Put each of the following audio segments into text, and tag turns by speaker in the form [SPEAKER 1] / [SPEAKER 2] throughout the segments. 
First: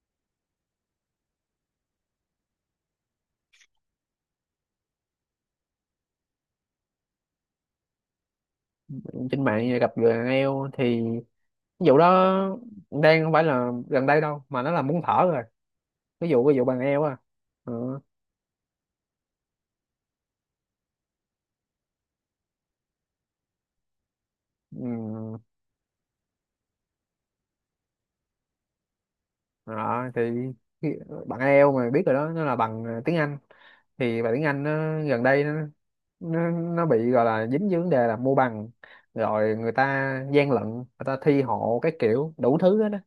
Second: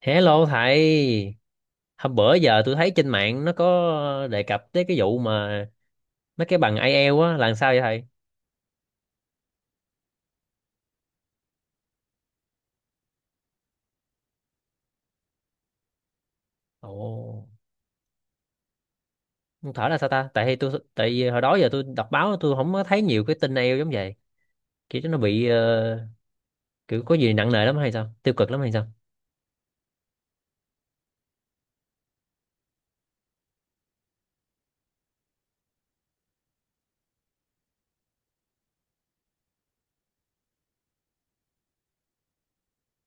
[SPEAKER 1] Hello thầy, hôm bữa giờ tôi thấy trên mạng nó có đề cập tới cái vụ mà mấy cái bằng IELTS á là làm sao vậy thầy?
[SPEAKER 2] Trên mạng gặp người đàn eo thì ví dụ đó đang không phải là gần đây đâu mà nó là muốn thở rồi, ví dụ bằng eo à.
[SPEAKER 1] Ồ,
[SPEAKER 2] Ừ.
[SPEAKER 1] không thở là sao ta? Tại tôi tại vì hồi đó giờ tôi đọc báo tôi không có thấy nhiều cái tin IELTS giống vậy. Kiểu nó
[SPEAKER 2] Ừ.
[SPEAKER 1] bị kiểu có gì nặng nề lắm hay sao? Tiêu cực lắm hay sao?
[SPEAKER 2] Đó, thì khi- bạn eo mà biết rồi đó, nó là bằng tiếng Anh, thì bằng tiếng Anh nó, gần đây nó, nó bị gọi là dính với vấn đề là mua bằng, rồi người ta gian lận, người ta thi hộ, cái kiểu đủ thứ hết đó,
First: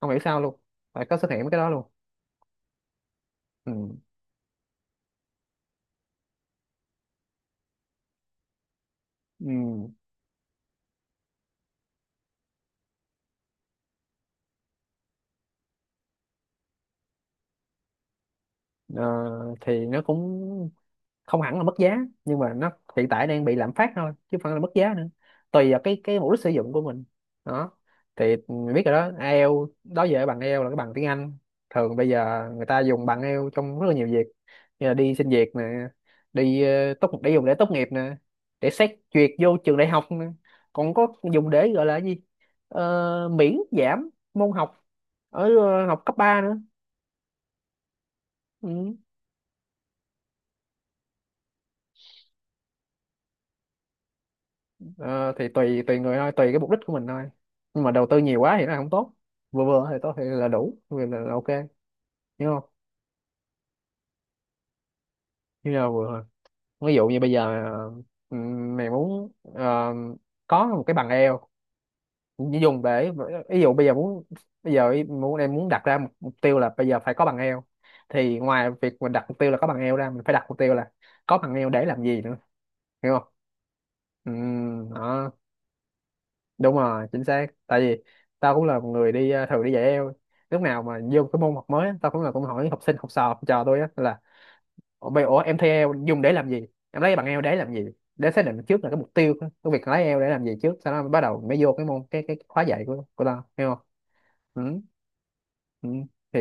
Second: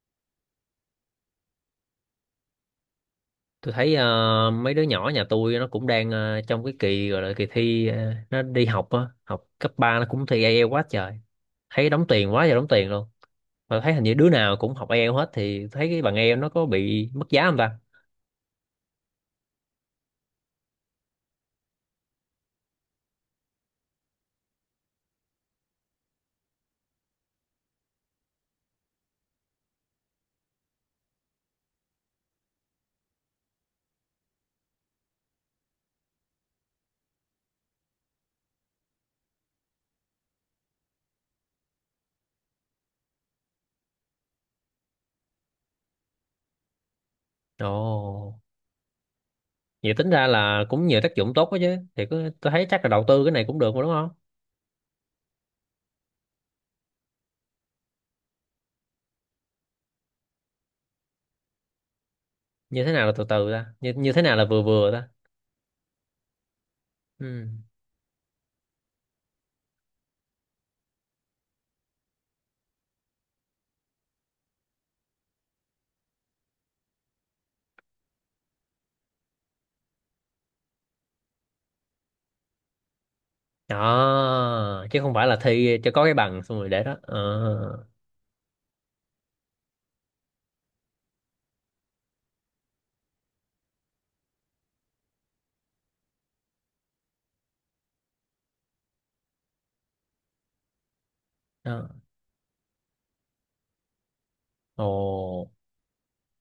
[SPEAKER 2] không hiểu sao luôn phải có xuất hiện mấy cái đó luôn. Ừ.
[SPEAKER 1] Tôi thấy mấy đứa nhỏ nhà tôi nó cũng đang trong cái kỳ gọi là kỳ thi nó đi học á,
[SPEAKER 2] Ừ.
[SPEAKER 1] học cấp 3 nó cũng thi IELTS quá trời. Thấy đóng tiền quá giờ đóng tiền luôn, mà thấy hình như đứa nào cũng học ai eo hết, thì thấy cái bằng ai eo nó có bị mất giá không ta?
[SPEAKER 2] Ờ, thì nó cũng không hẳn là mất giá, nhưng mà nó hiện tại đang bị lạm phát thôi chứ không phải là mất giá nữa, tùy vào cái mục đích sử dụng của mình. Đó, thì mình biết rồi đó, ai eo đó giờ, bằng ai eo là cái bằng tiếng Anh. Thường bây giờ người ta dùng bằng ai eo trong rất là nhiều việc, như là đi xin việc nè, đi tốt để dùng để tốt nghiệp nè, để xét duyệt vô trường đại học nè, còn có dùng để gọi là cái gì. Miễn giảm môn học ở học cấp 3 nữa.
[SPEAKER 1] Ồ,
[SPEAKER 2] Ừ.
[SPEAKER 1] vậy tính ra là cũng nhiều tác dụng tốt quá chứ, thì cứ tôi thấy chắc là đầu tư cái này cũng được mà, đúng không?
[SPEAKER 2] Ờ, thì tùy tùy người thôi, tùy cái mục đích của mình thôi, nhưng mà đầu tư nhiều quá thì nó không tốt. Vừa vừa thì tốt, thì là đủ vừa, là ok. Hiểu không?
[SPEAKER 1] Như thế nào là từ từ ta, như thế nào là vừa vừa ta?
[SPEAKER 2] Như là vừa thôi. Ví dụ như bây
[SPEAKER 1] Ừ,
[SPEAKER 2] giờ, mày muốn có một cái bằng eo dùng để, ví dụ bây giờ muốn, bây giờ ý- muốn em muốn đặt ra một mục tiêu là bây giờ phải có bằng eo, thì ngoài việc mình đặt mục tiêu là có bằng eo ra, mình phải đặt mục tiêu là có bằng eo để làm gì nữa. Hiểu không?
[SPEAKER 1] đó chứ không phải
[SPEAKER 2] Đó,
[SPEAKER 1] là thi cho có cái bằng xong rồi
[SPEAKER 2] đúng
[SPEAKER 1] để đó
[SPEAKER 2] rồi,
[SPEAKER 1] ờ.
[SPEAKER 2] chính xác. Tại vì tao cũng là một người đi thường đi dạy eo, lúc nào mà vô cái môn học mới á, tao cũng là cũng hỏi học sinh, học trò tôi á, là ủa bây- ủa, em thi eo dùng để làm gì, em lấy bằng eo để làm gì, để xác định trước là cái mục tiêu cái việc lấy eo để làm gì trước, sau đó mới bắt đầu mới vô cái
[SPEAKER 1] Đó.
[SPEAKER 2] môn, cái khóa dạy của tao. Hiểu không? Ừ.
[SPEAKER 1] Ồ,
[SPEAKER 2] Ừ. Thì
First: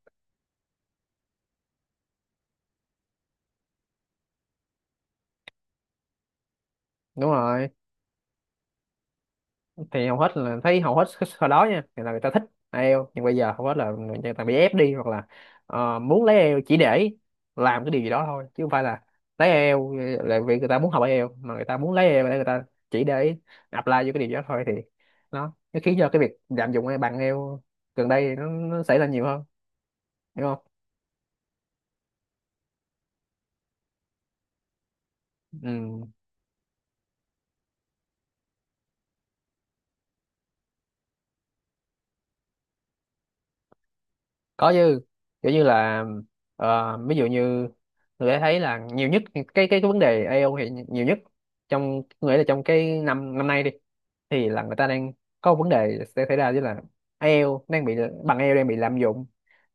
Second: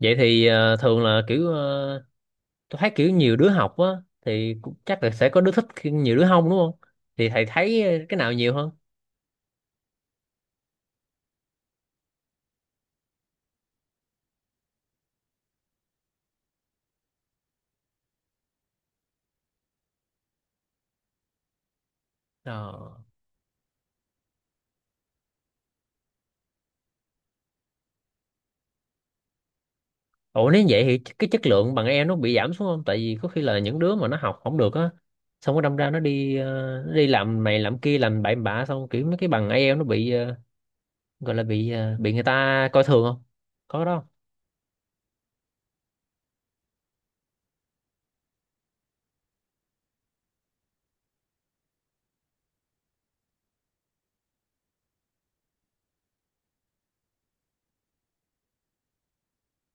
[SPEAKER 1] vậy thì thường là kiểu tôi thấy kiểu nhiều đứa học á thì cũng chắc là sẽ có đứa thích khi nhiều đứa không, đúng không? Thì
[SPEAKER 2] đúng
[SPEAKER 1] thầy
[SPEAKER 2] rồi.
[SPEAKER 1] thấy cái nào nhiều hơn?
[SPEAKER 2] Thì hầu hết là thấy, hầu hết hồi đó nha, thì là người ta thích ai IELTS, nhưng bây giờ hầu hết là người ta bị ép đi, hoặc là muốn lấy IELTS chỉ để làm cái điều gì đó thôi, chứ không phải là lấy IELTS là vì người ta muốn học ai IELTS, mà người ta muốn lấy IELTS để người ta
[SPEAKER 1] Ờ.
[SPEAKER 2] chỉ để apply vô cái điều gì đó thôi. Thì nó khiến cho cái việc lạm dụng bằng IELTS gần đây nó xảy ra nhiều hơn. Hiểu
[SPEAKER 1] Ủa, nếu
[SPEAKER 2] không?
[SPEAKER 1] vậy thì cái chất lượng bằng em nó bị giảm xuống không? Tại vì có khi là những đứa mà nó học không được á, xong nó đâm ra
[SPEAKER 2] Ừ.
[SPEAKER 1] nó đi nó đi làm này làm kia làm bậy bạ, xong kiểu mấy cái bằng IELTS nó bị gọi là bị bị người ta coi thường không? Có cái đó không?
[SPEAKER 2] Có chứ. Kiểu như là, ví dụ như người ta thấy là nhiều nhất, cái vấn đề AO hiện nhiều nhất trong, nghĩa là trong cái năm năm nay đi, thì là người ta đang có một vấn đề sẽ xảy ra với là IELTS đang bị, bằng IELTS đang bị lạm dụng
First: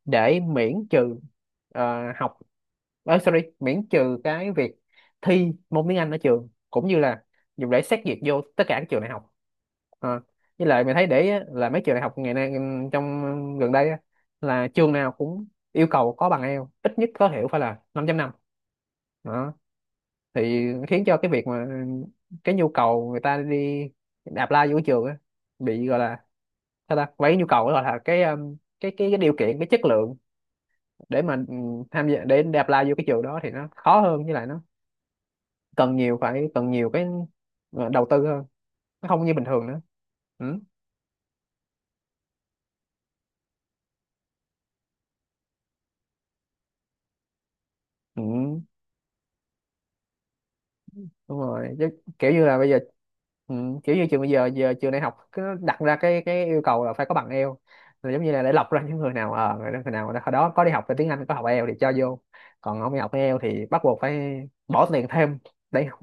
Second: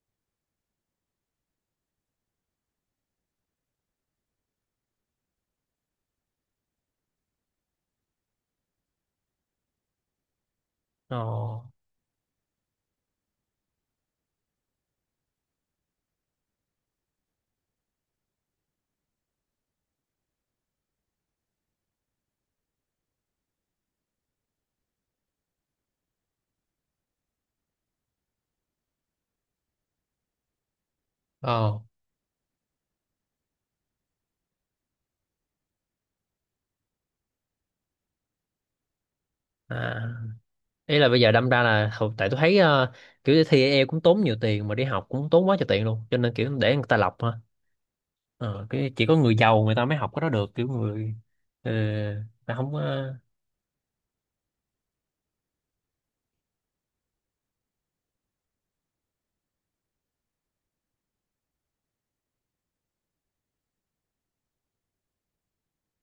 [SPEAKER 2] để miễn trừ, ờ, học sorry, miễn trừ cái việc thi môn tiếng Anh ở trường, cũng như là dùng để xét duyệt vô tất cả các trường đại học. Ờ, với lại mình thấy
[SPEAKER 1] Ồ.
[SPEAKER 2] để ý á, là mấy trường đại học ngày nay trong gần đây á, là trường nào cũng yêu cầu có bằng IELTS ít nhất tối thiểu phải là 5.5. Đó thì khiến cho cái việc mà cái nhu cầu người ta đi apply vô cái trường á, bị gọi là sao ta, mấy nhu cầu gọi là cái, cái điều kiện, cái chất lượng để mà
[SPEAKER 1] Ồ.
[SPEAKER 2] tham gia để apply vô cái trường đó thì nó khó hơn, với lại nó cần nhiều, phải cần nhiều cái đầu tư hơn, nó không như bình thường nữa.
[SPEAKER 1] À.
[SPEAKER 2] Ừ.
[SPEAKER 1] Ý là bây giờ đâm ra là tại tôi thấy kiểu thi IELTS cũng tốn nhiều tiền mà đi học cũng tốn quá trời tiền luôn, cho nên kiểu để người ta lọc ha.
[SPEAKER 2] Ừ.
[SPEAKER 1] Ờ, cái chỉ có người giàu người ta mới học cái đó được, kiểu người
[SPEAKER 2] Đúng rồi chứ. Kiểu như là bây
[SPEAKER 1] không
[SPEAKER 2] giờ.
[SPEAKER 1] có.
[SPEAKER 2] Ừ. Kiểu như trường bây giờ, trường đại học cứ đặt ra cái yêu cầu là phải có bằng Eo, là giống như là để lọc ra những người nào, người nào hồi đó có đi học về tiếng Anh, có học Eo thì cho vô, còn không đi học Eo thì bắt buộc phải bỏ tiền thêm để học,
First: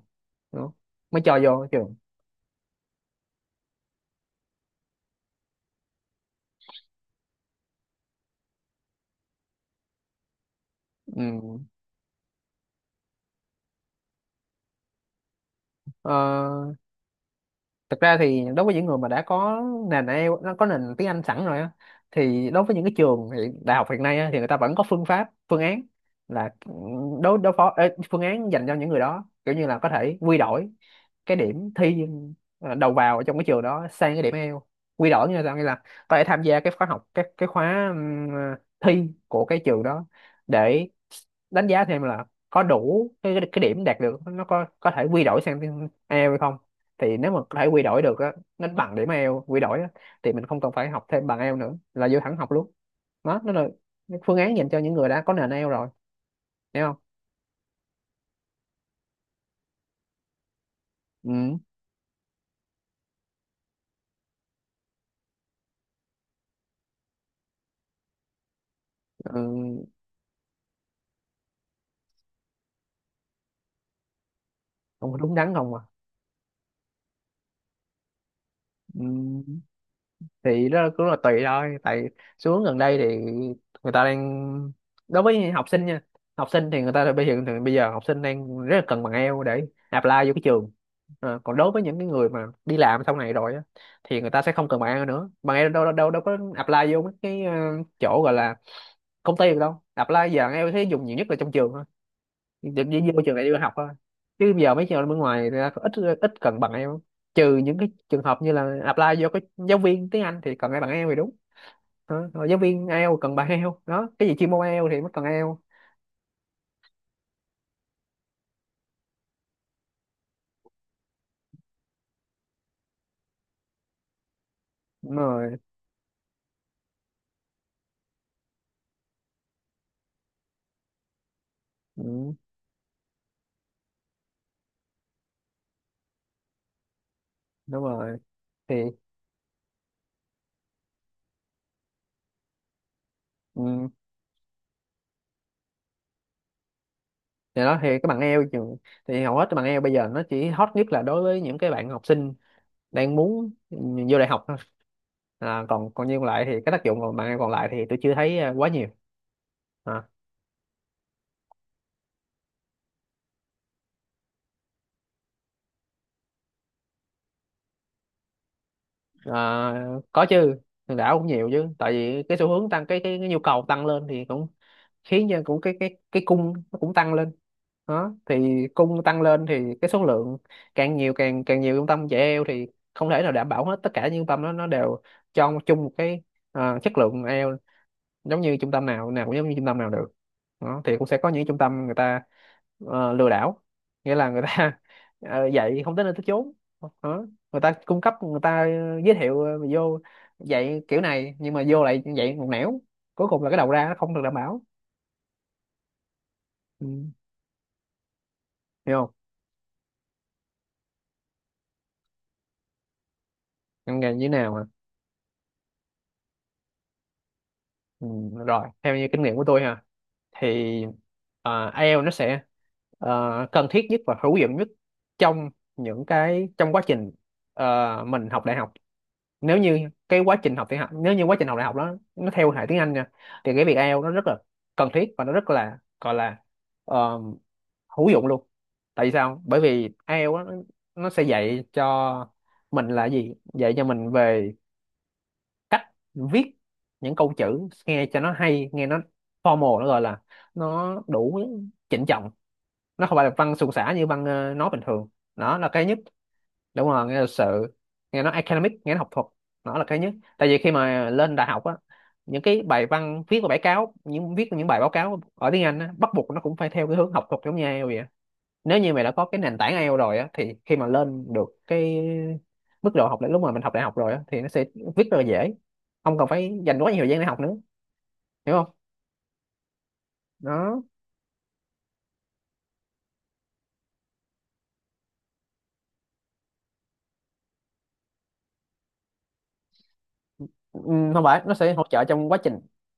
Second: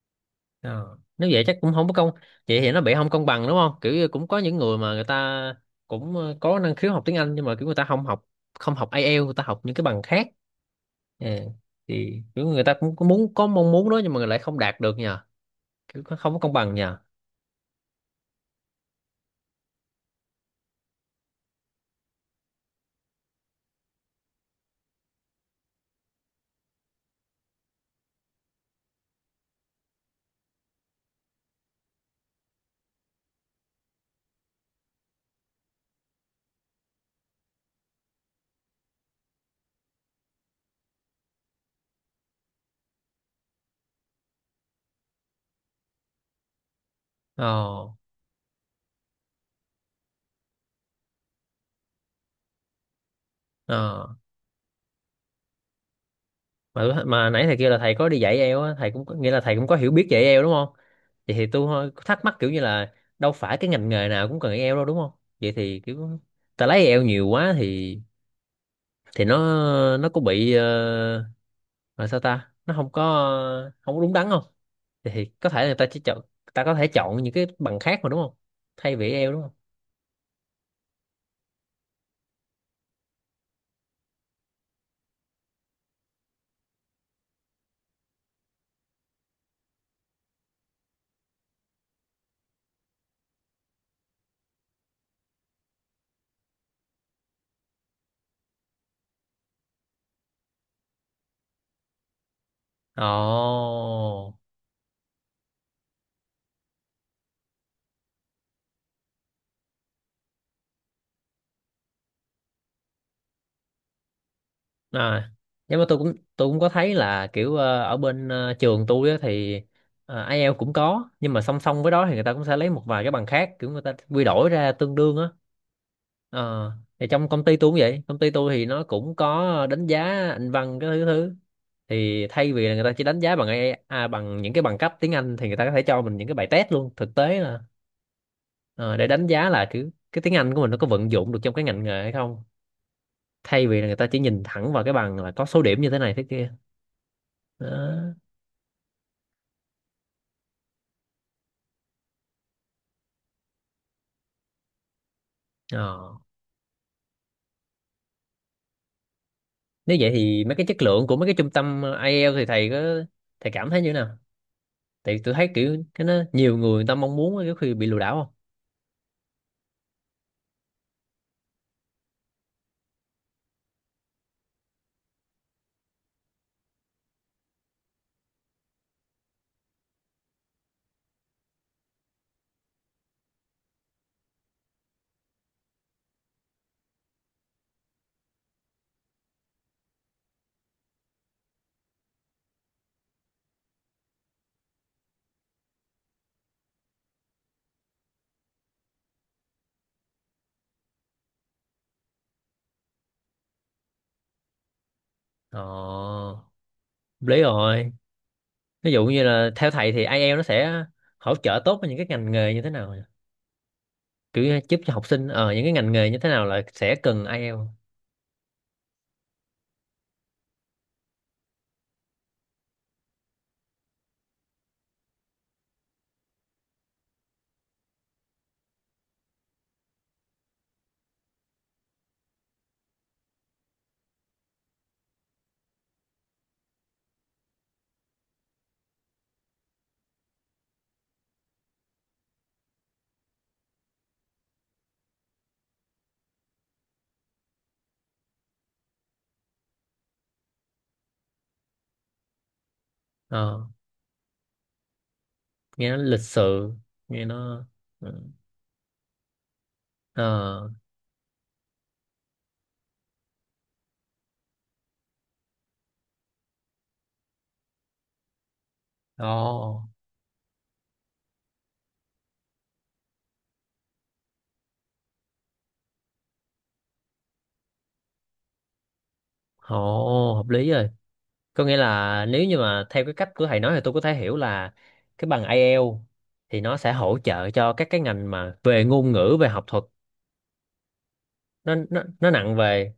[SPEAKER 2] đúng không?
[SPEAKER 1] Ờ.
[SPEAKER 2] Mới
[SPEAKER 1] Nếu
[SPEAKER 2] cho
[SPEAKER 1] vậy chắc
[SPEAKER 2] vô
[SPEAKER 1] cũng không có
[SPEAKER 2] trường.
[SPEAKER 1] công, vậy thì nó bị không công bằng đúng không, kiểu như cũng có những người mà người ta cũng có năng khiếu học tiếng Anh nhưng mà kiểu người ta không học IELTS, người ta học những cái bằng khác.
[SPEAKER 2] Ừ.
[SPEAKER 1] Ờ. Thì kiểu người ta cũng có muốn có mong muốn đó nhưng mà lại không đạt được nhờ, kiểu
[SPEAKER 2] Ờ,
[SPEAKER 1] không có công bằng nhờ.
[SPEAKER 2] Thực ra thì đối với những người mà đã có nền IELTS, nó có nền tiếng Anh sẵn rồi á, thì đối với những cái đại học hiện nay á, thì người ta vẫn có phương pháp, phương án là đối đối phó ê, phương án dành cho những người đó, kiểu như là có thể quy đổi cái điểm thi đầu vào ở trong cái trường đó sang cái điểm IELTS. Quy đổi như là sao? Nghĩa là có thể tham gia cái khóa học, cái khóa thi của cái trường đó để đánh giá thêm là có đủ cái điểm đạt được, nó có thể quy đổi sang tiếng IELTS hay không. Thì nếu mà có thể quy
[SPEAKER 1] Ờ.
[SPEAKER 2] đổi được á, nó bằng điểm IELTS quy đổi á, thì mình không cần phải học thêm bằng IELTS nữa, là vô thẳng học luôn. Đó nó là
[SPEAKER 1] Ờ.
[SPEAKER 2] cái phương án dành cho những người đã có nền IELTS rồi. Hiểu không?
[SPEAKER 1] Mà nãy thầy kêu là thầy có đi dạy IELTS á, thầy cũng nghĩa là thầy cũng có hiểu biết về IELTS, đúng không? Vậy thì
[SPEAKER 2] Ừ.
[SPEAKER 1] tôi hơi thắc mắc kiểu như là đâu phải cái ngành nghề nào cũng cần IELTS đâu, đúng không? Vậy thì kiểu ta lấy IELTS nhiều quá thì thì nó
[SPEAKER 2] Ừ.
[SPEAKER 1] nó có bị là sao ta, nó không có không có đúng đắn không? thì,
[SPEAKER 2] Không có
[SPEAKER 1] thì
[SPEAKER 2] đúng
[SPEAKER 1] có
[SPEAKER 2] đắn
[SPEAKER 1] thể
[SPEAKER 2] không
[SPEAKER 1] là
[SPEAKER 2] à?
[SPEAKER 1] ta chỉ chọn, ta có thể chọn những cái bằng khác mà, đúng không? Thay
[SPEAKER 2] Ừ.
[SPEAKER 1] vì eo, đúng không?
[SPEAKER 2] Thì đó cũng là tùy thôi, tại xu hướng gần đây thì người ta đang, đối với học sinh nha, học sinh thì người ta bây giờ, thì bây giờ học sinh đang rất là cần bằng eo để apply vô cái trường. Còn đối với những cái người mà đi làm sau này rồi á, thì người ta sẽ không cần bằng eo nữa, bằng eo đâu, đâu có apply vô mấy cái chỗ gọi là công ty được đâu. Apply giờ bằng eo thấy dùng nhiều nhất là trong trường thôi, để chỉ vô trường đại đi học thôi.
[SPEAKER 1] Ồ.
[SPEAKER 2] Chứ giờ mấy trường bên ngoài thì ra ít ít cần bằng em, trừ những cái trường hợp như là apply vô cái giáo viên tiếng Anh thì cần cái bằng ai Eo thì đúng. Rồi giáo viên ai Eo cần bằng ai Eo đó, cái gì chuyên môn ai Eo thì mới cần
[SPEAKER 1] À,
[SPEAKER 2] ai Eo.
[SPEAKER 1] nhưng mà tôi cũng có thấy là kiểu ở bên trường tôi á, thì IELTS cũng có nhưng mà song song với đó thì người ta cũng sẽ lấy một vài cái bằng khác kiểu người ta quy đổi ra tương
[SPEAKER 2] Đúng
[SPEAKER 1] đương á.
[SPEAKER 2] rồi.
[SPEAKER 1] Ờ, thì trong công ty tôi cũng vậy, công ty tôi thì nó cũng có đánh giá anh văn cái thứ thứ thì
[SPEAKER 2] Ừ,
[SPEAKER 1] thay vì là người ta chỉ đánh giá bằng AI, à, bằng những cái bằng cấp tiếng Anh thì người ta có thể cho mình những cái bài test luôn, thực tế là
[SPEAKER 2] đúng rồi thì.
[SPEAKER 1] ờ, để đánh giá là kiểu cái tiếng Anh của mình nó có vận dụng được trong cái ngành nghề hay không, thay vì là
[SPEAKER 2] Ừ.
[SPEAKER 1] người ta chỉ nhìn thẳng vào cái bằng là có số điểm như thế này thế kia.
[SPEAKER 2] Thì đó thì cái
[SPEAKER 1] Đó.
[SPEAKER 2] bằng ai Eo thì hầu hết cái bằng ai Eo bây giờ nó chỉ hot nhất là đối với những cái bạn học sinh đang muốn vô đại học thôi. À, còn còn
[SPEAKER 1] Ờ.
[SPEAKER 2] như còn lại thì cái tác dụng còn bằng ai Eo còn lại thì tôi chưa thấy à, quá nhiều.
[SPEAKER 1] Nếu
[SPEAKER 2] À.
[SPEAKER 1] vậy thì mấy cái chất lượng của mấy cái trung tâm IELTS thì thầy cảm thấy như thế nào? Tại tôi thấy kiểu cái nó nhiều người người ta mong muốn cái khi bị lừa đảo không?
[SPEAKER 2] Ờ, có chứ, hòn đảo cũng nhiều chứ, tại vì cái xu hướng tăng cái nhu cầu tăng lên thì cũng khiến cho cũng cái cung nó cũng tăng lên. Đó thì cung tăng lên thì cái số lượng càng nhiều, càng càng nhiều trung tâm dạy eo thì không thể nào đảm bảo hết tất cả những trung tâm đó nó đều cho chung một cái chất lượng eo, giống như trung tâm nào nào cũng giống như trung tâm nào được. Đó, thì cũng sẽ có những trung tâm người ta lừa đảo, nghĩa là người ta dạy không tới nơi tới chốn. Đó. Người ta cung cấp, người ta giới thiệu vô dạy kiểu này nhưng mà vô lại dạy một nẻo, cuối cùng là cái đầu ra nó không được đảm bảo.
[SPEAKER 1] Ờ,
[SPEAKER 2] Ừ.
[SPEAKER 1] lý rồi. Ví
[SPEAKER 2] Hiểu
[SPEAKER 1] dụ
[SPEAKER 2] không?
[SPEAKER 1] như là theo thầy thì IELTS nó sẽ hỗ trợ tốt với những cái ngành nghề như thế nào nhỉ?
[SPEAKER 2] Ngành nghề như thế
[SPEAKER 1] Kiểu
[SPEAKER 2] nào
[SPEAKER 1] như
[SPEAKER 2] mà?
[SPEAKER 1] giúp cho học sinh ờ những cái ngành nghề như thế nào là sẽ cần IELTS.
[SPEAKER 2] Ừ. Rồi theo như kinh nghiệm của tôi ha, thì IELTS nó sẽ cần thiết nhất và hữu dụng nhất trong những cái trong quá trình mình học đại học. Nếu như quá trình học đại học đó nó theo hệ tiếng Anh nha, thì cái việc ai Eo nó rất là cần thiết và nó rất là gọi là ờ, hữu dụng luôn. Tại vì sao? Bởi vì ai Eo á, nó sẽ dạy cho mình là gì, dạy cho mình về cách viết những câu chữ nghe cho nó hay, nghe nó formal, nó gọi là nó đủ chỉnh trọng, nó không phải là văn
[SPEAKER 1] Ờ.
[SPEAKER 2] suôn sả như văn nói bình thường. Đó là cái
[SPEAKER 1] Nghe nó
[SPEAKER 2] nhất.
[SPEAKER 1] lịch sự.
[SPEAKER 2] Đúng rồi, nghe
[SPEAKER 1] Nghe
[SPEAKER 2] là
[SPEAKER 1] nó.
[SPEAKER 2] sự,
[SPEAKER 1] Ừ.
[SPEAKER 2] nghe nó academic, nghe nó học thuật. Nó là cái nhất, tại vì
[SPEAKER 1] Ờ.
[SPEAKER 2] khi mà lên đại học á, những cái bài văn viết và bài cáo, những viết những bài báo cáo ở tiếng Anh á, bắt buộc nó cũng phải theo cái hướng học thuật giống như IELTS vậy á. Nếu như mày đã
[SPEAKER 1] Ờ.
[SPEAKER 2] có cái nền tảng ai
[SPEAKER 1] Ồ.
[SPEAKER 2] eo rồi á, thì khi mà lên được cái mức độ học lúc mà mình học đại học rồi á, thì nó sẽ viết rất là dễ, không cần phải dành quá nhiều thời gian để học nữa. Hiểu không?
[SPEAKER 1] Ồ, hợp lý
[SPEAKER 2] nó
[SPEAKER 1] rồi. Có nghĩa là nếu như mà theo cái cách của thầy nói thì tôi có thể hiểu là cái bằng IELTS thì nó sẽ hỗ trợ cho các cái ngành mà về ngôn ngữ, về học thuật.
[SPEAKER 2] ừm, không phải, nó sẽ
[SPEAKER 1] nó
[SPEAKER 2] hỗ
[SPEAKER 1] nó
[SPEAKER 2] trợ trong
[SPEAKER 1] nó
[SPEAKER 2] quá
[SPEAKER 1] nặng
[SPEAKER 2] trình.
[SPEAKER 1] về,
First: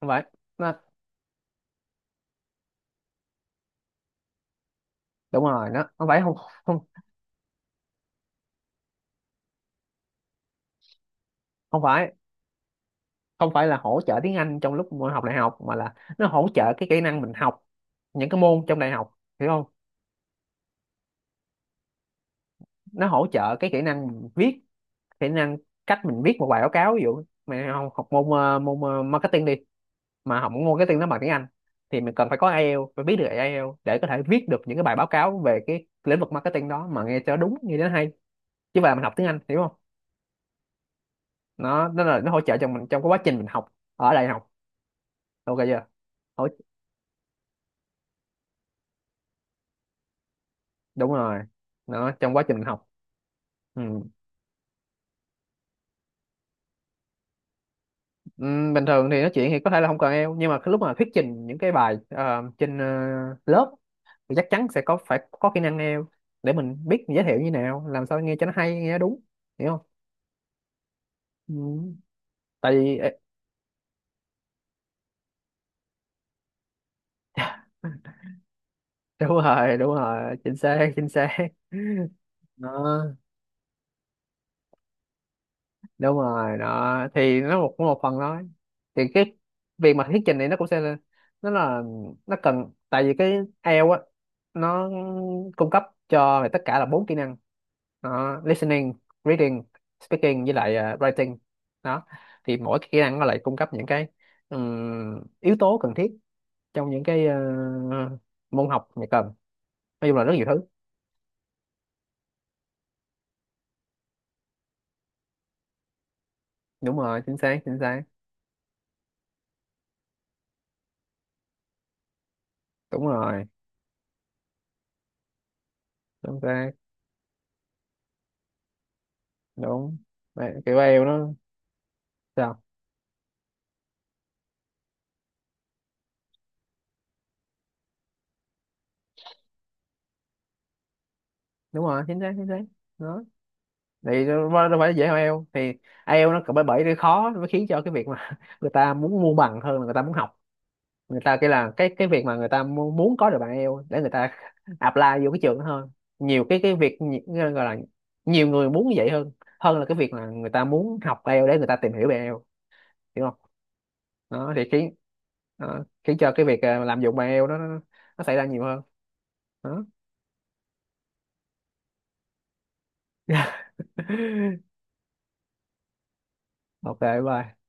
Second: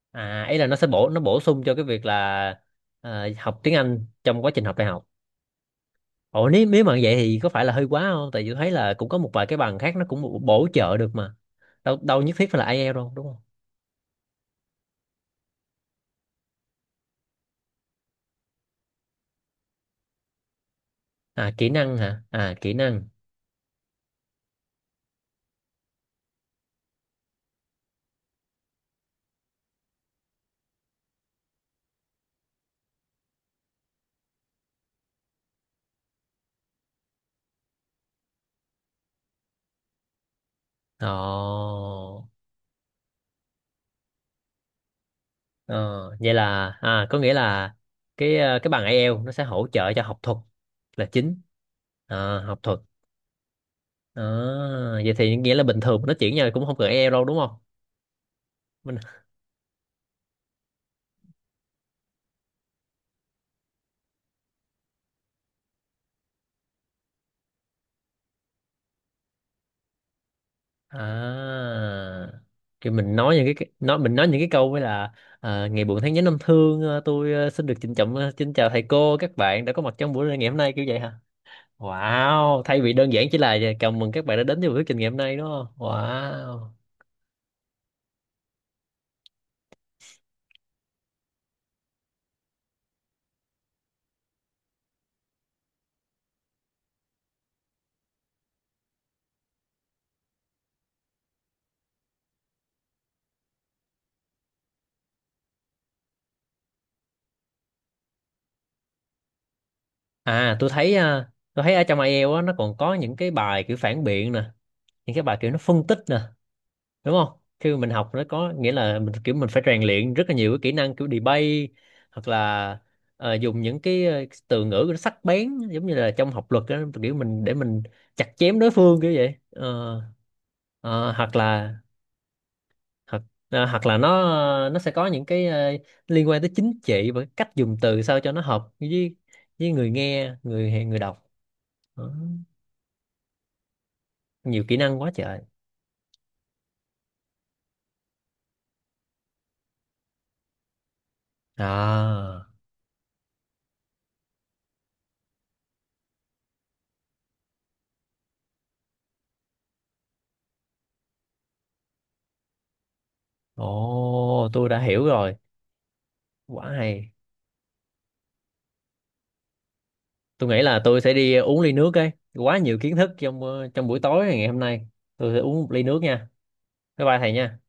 [SPEAKER 2] Không phải.
[SPEAKER 1] à ý là
[SPEAKER 2] nó
[SPEAKER 1] nó sẽ nó bổ sung cho cái việc là học tiếng Anh trong quá trình học đại học.
[SPEAKER 2] Đúng rồi, nó không phải. Không,
[SPEAKER 1] Ồ, nếu
[SPEAKER 2] không,
[SPEAKER 1] nếu mà vậy thì có phải là hơi quá không? Tại vì tôi thấy là cũng có một vài cái bằng khác nó cũng bổ bổ trợ được mà.
[SPEAKER 2] không
[SPEAKER 1] Đâu
[SPEAKER 2] phải.
[SPEAKER 1] đâu nhất thiết phải là IELTS đâu, đúng không?
[SPEAKER 2] Không phải là hỗ trợ tiếng Anh trong lúc mà học đại học, mà là nó hỗ trợ cái kỹ năng mình học những cái môn trong đại học. Hiểu không?
[SPEAKER 1] À, kỹ năng hả? À, kỹ
[SPEAKER 2] Nó
[SPEAKER 1] năng.
[SPEAKER 2] hỗ trợ cái kỹ năng mình viết, kỹ năng cách mình viết một bài báo cáo. Ví dụ mày học môn môn marketing đi, mà học môn marketing nó bằng tiếng Anh, thì mình cần phải có IELTS, phải biết được IELTS để có thể viết được những cái bài báo cáo về cái lĩnh vực marketing đó mà nghe cho đúng, nghe cho nó hay, chứ mà mình học tiếng Anh. Hiểu không?
[SPEAKER 1] Ồ.
[SPEAKER 2] Nó hỗ trợ cho mình trong cái quá trình mình học ở đại học. Ok
[SPEAKER 1] Ờ,
[SPEAKER 2] chưa?
[SPEAKER 1] vậy
[SPEAKER 2] Hỗ-
[SPEAKER 1] là à, có nghĩa là cái cái bằng ai eo nó sẽ hỗ trợ cho học thuật là
[SPEAKER 2] Đúng
[SPEAKER 1] chính.
[SPEAKER 2] rồi, nó trong
[SPEAKER 1] À,
[SPEAKER 2] quá trình
[SPEAKER 1] học
[SPEAKER 2] mình
[SPEAKER 1] thuật.
[SPEAKER 2] học. Ừ.
[SPEAKER 1] À, vậy thì nghĩa là bình thường nó chuyển nhau cũng không cần ai eo đâu, đúng không?
[SPEAKER 2] Bình
[SPEAKER 1] Mình.
[SPEAKER 2] thường thì nói chuyện thì có thể là không cần eo, nhưng mà cái lúc mà thuyết trình những cái bài trên lớp thì chắc chắn sẽ có, phải có kỹ năng eo để mình biết mình giới thiệu như nào, làm sao nghe cho nó hay, nghe nó đúng. Hiểu không?
[SPEAKER 1] À,
[SPEAKER 2] Ừm, tại
[SPEAKER 1] thì
[SPEAKER 2] vì
[SPEAKER 1] mình nói những cái câu với là à, ngày buồn tháng nhớ năm thương tôi xin được trịnh trọng xin chào thầy cô
[SPEAKER 2] đúng
[SPEAKER 1] các bạn đã
[SPEAKER 2] rồi,
[SPEAKER 1] có
[SPEAKER 2] đúng
[SPEAKER 1] mặt trong
[SPEAKER 2] rồi,
[SPEAKER 1] buổi ngày
[SPEAKER 2] chính
[SPEAKER 1] hôm nay kiểu
[SPEAKER 2] xác,
[SPEAKER 1] vậy
[SPEAKER 2] chính
[SPEAKER 1] hả?
[SPEAKER 2] xác.
[SPEAKER 1] Wow, thay vì
[SPEAKER 2] Đó.
[SPEAKER 1] đơn giản chỉ là chào mừng các bạn đã đến với buổi thuyết trình ngày hôm nay, đúng không?
[SPEAKER 2] Đúng rồi
[SPEAKER 1] Wow.
[SPEAKER 2] đó, thì nó một, cũng một phần đó, thì cái việc mà thuyết trình này nó cũng sẽ nó là, nó cần, tại vì cái IELTS á, nó cung cấp cho mày tất cả là 4 kỹ năng đó: listening, reading, speaking với lại writing. Đó. Thì mỗi cái kỹ năng nó lại cung cấp những cái yếu tố cần thiết trong những cái môn học mày cần. Nói chung là rất nhiều
[SPEAKER 1] À
[SPEAKER 2] thứ.
[SPEAKER 1] tôi thấy tôi thấy ở trong IELTS á nó còn có những cái bài kiểu phản biện nè, những cái bài kiểu nó phân tích nè,
[SPEAKER 2] Đúng
[SPEAKER 1] đúng
[SPEAKER 2] rồi, chính
[SPEAKER 1] không?
[SPEAKER 2] xác,
[SPEAKER 1] Khi mà
[SPEAKER 2] chính
[SPEAKER 1] mình
[SPEAKER 2] xác.
[SPEAKER 1] học nó có nghĩa là mình kiểu mình phải rèn luyện rất là nhiều cái kỹ năng kiểu debate, hoặc là
[SPEAKER 2] Đúng rồi,
[SPEAKER 1] dùng những cái từ ngữ nó sắc bén giống như là trong
[SPEAKER 2] chính
[SPEAKER 1] học luật
[SPEAKER 2] xác.
[SPEAKER 1] á, kiểu mình để mình chặt chém đối phương kiểu vậy.
[SPEAKER 2] Đúng.
[SPEAKER 1] Ờ.
[SPEAKER 2] Vậy, kiểu IELTS
[SPEAKER 1] ờ,
[SPEAKER 2] nó
[SPEAKER 1] hoặc là
[SPEAKER 2] sao?
[SPEAKER 1] hoặc Hoặc là nó sẽ có những cái liên quan tới chính trị và cách dùng từ sao cho nó hợp với người nghe, người người đọc.
[SPEAKER 2] Đúng rồi,
[SPEAKER 1] Đó.
[SPEAKER 2] chính xác, chính xác. Đó thì đâu
[SPEAKER 1] Nhiều
[SPEAKER 2] phải,
[SPEAKER 1] kỹ
[SPEAKER 2] đâu phải
[SPEAKER 1] năng
[SPEAKER 2] dễ
[SPEAKER 1] quá
[SPEAKER 2] hơn ai
[SPEAKER 1] trời.
[SPEAKER 2] eo thì ai eo nó, bởi bởi cái khó nó mới khiến cho cái việc mà người ta muốn mua bằng hơn là người ta muốn học. Người ta cái là cái việc
[SPEAKER 1] À.
[SPEAKER 2] mà người ta muốn có được bằng ai eo để người ta apply vô cái trường đó hơn. Nhiều cái việc nhi- gọi là Nhiều người muốn như vậy hơn, hơn là cái việc là người ta muốn học ai eo để người ta tìm hiểu về ai eo. Hiểu không?
[SPEAKER 1] Ồ,
[SPEAKER 2] đó thì
[SPEAKER 1] tôi đã
[SPEAKER 2] khiến
[SPEAKER 1] hiểu rồi.
[SPEAKER 2] Đó, khiến cho cái việc
[SPEAKER 1] Quá
[SPEAKER 2] lạm
[SPEAKER 1] hay.
[SPEAKER 2] dụng bằng ai eo đó, nó xảy ra nhiều hơn. Đó.
[SPEAKER 1] Tôi nghĩ là tôi sẽ đi uống ly nước ấy, quá nhiều kiến thức trong trong buổi tối ngày hôm nay. Tôi sẽ uống một ly nước nha.
[SPEAKER 2] Ok,
[SPEAKER 1] Bye bye thầy nha.
[SPEAKER 2] bye.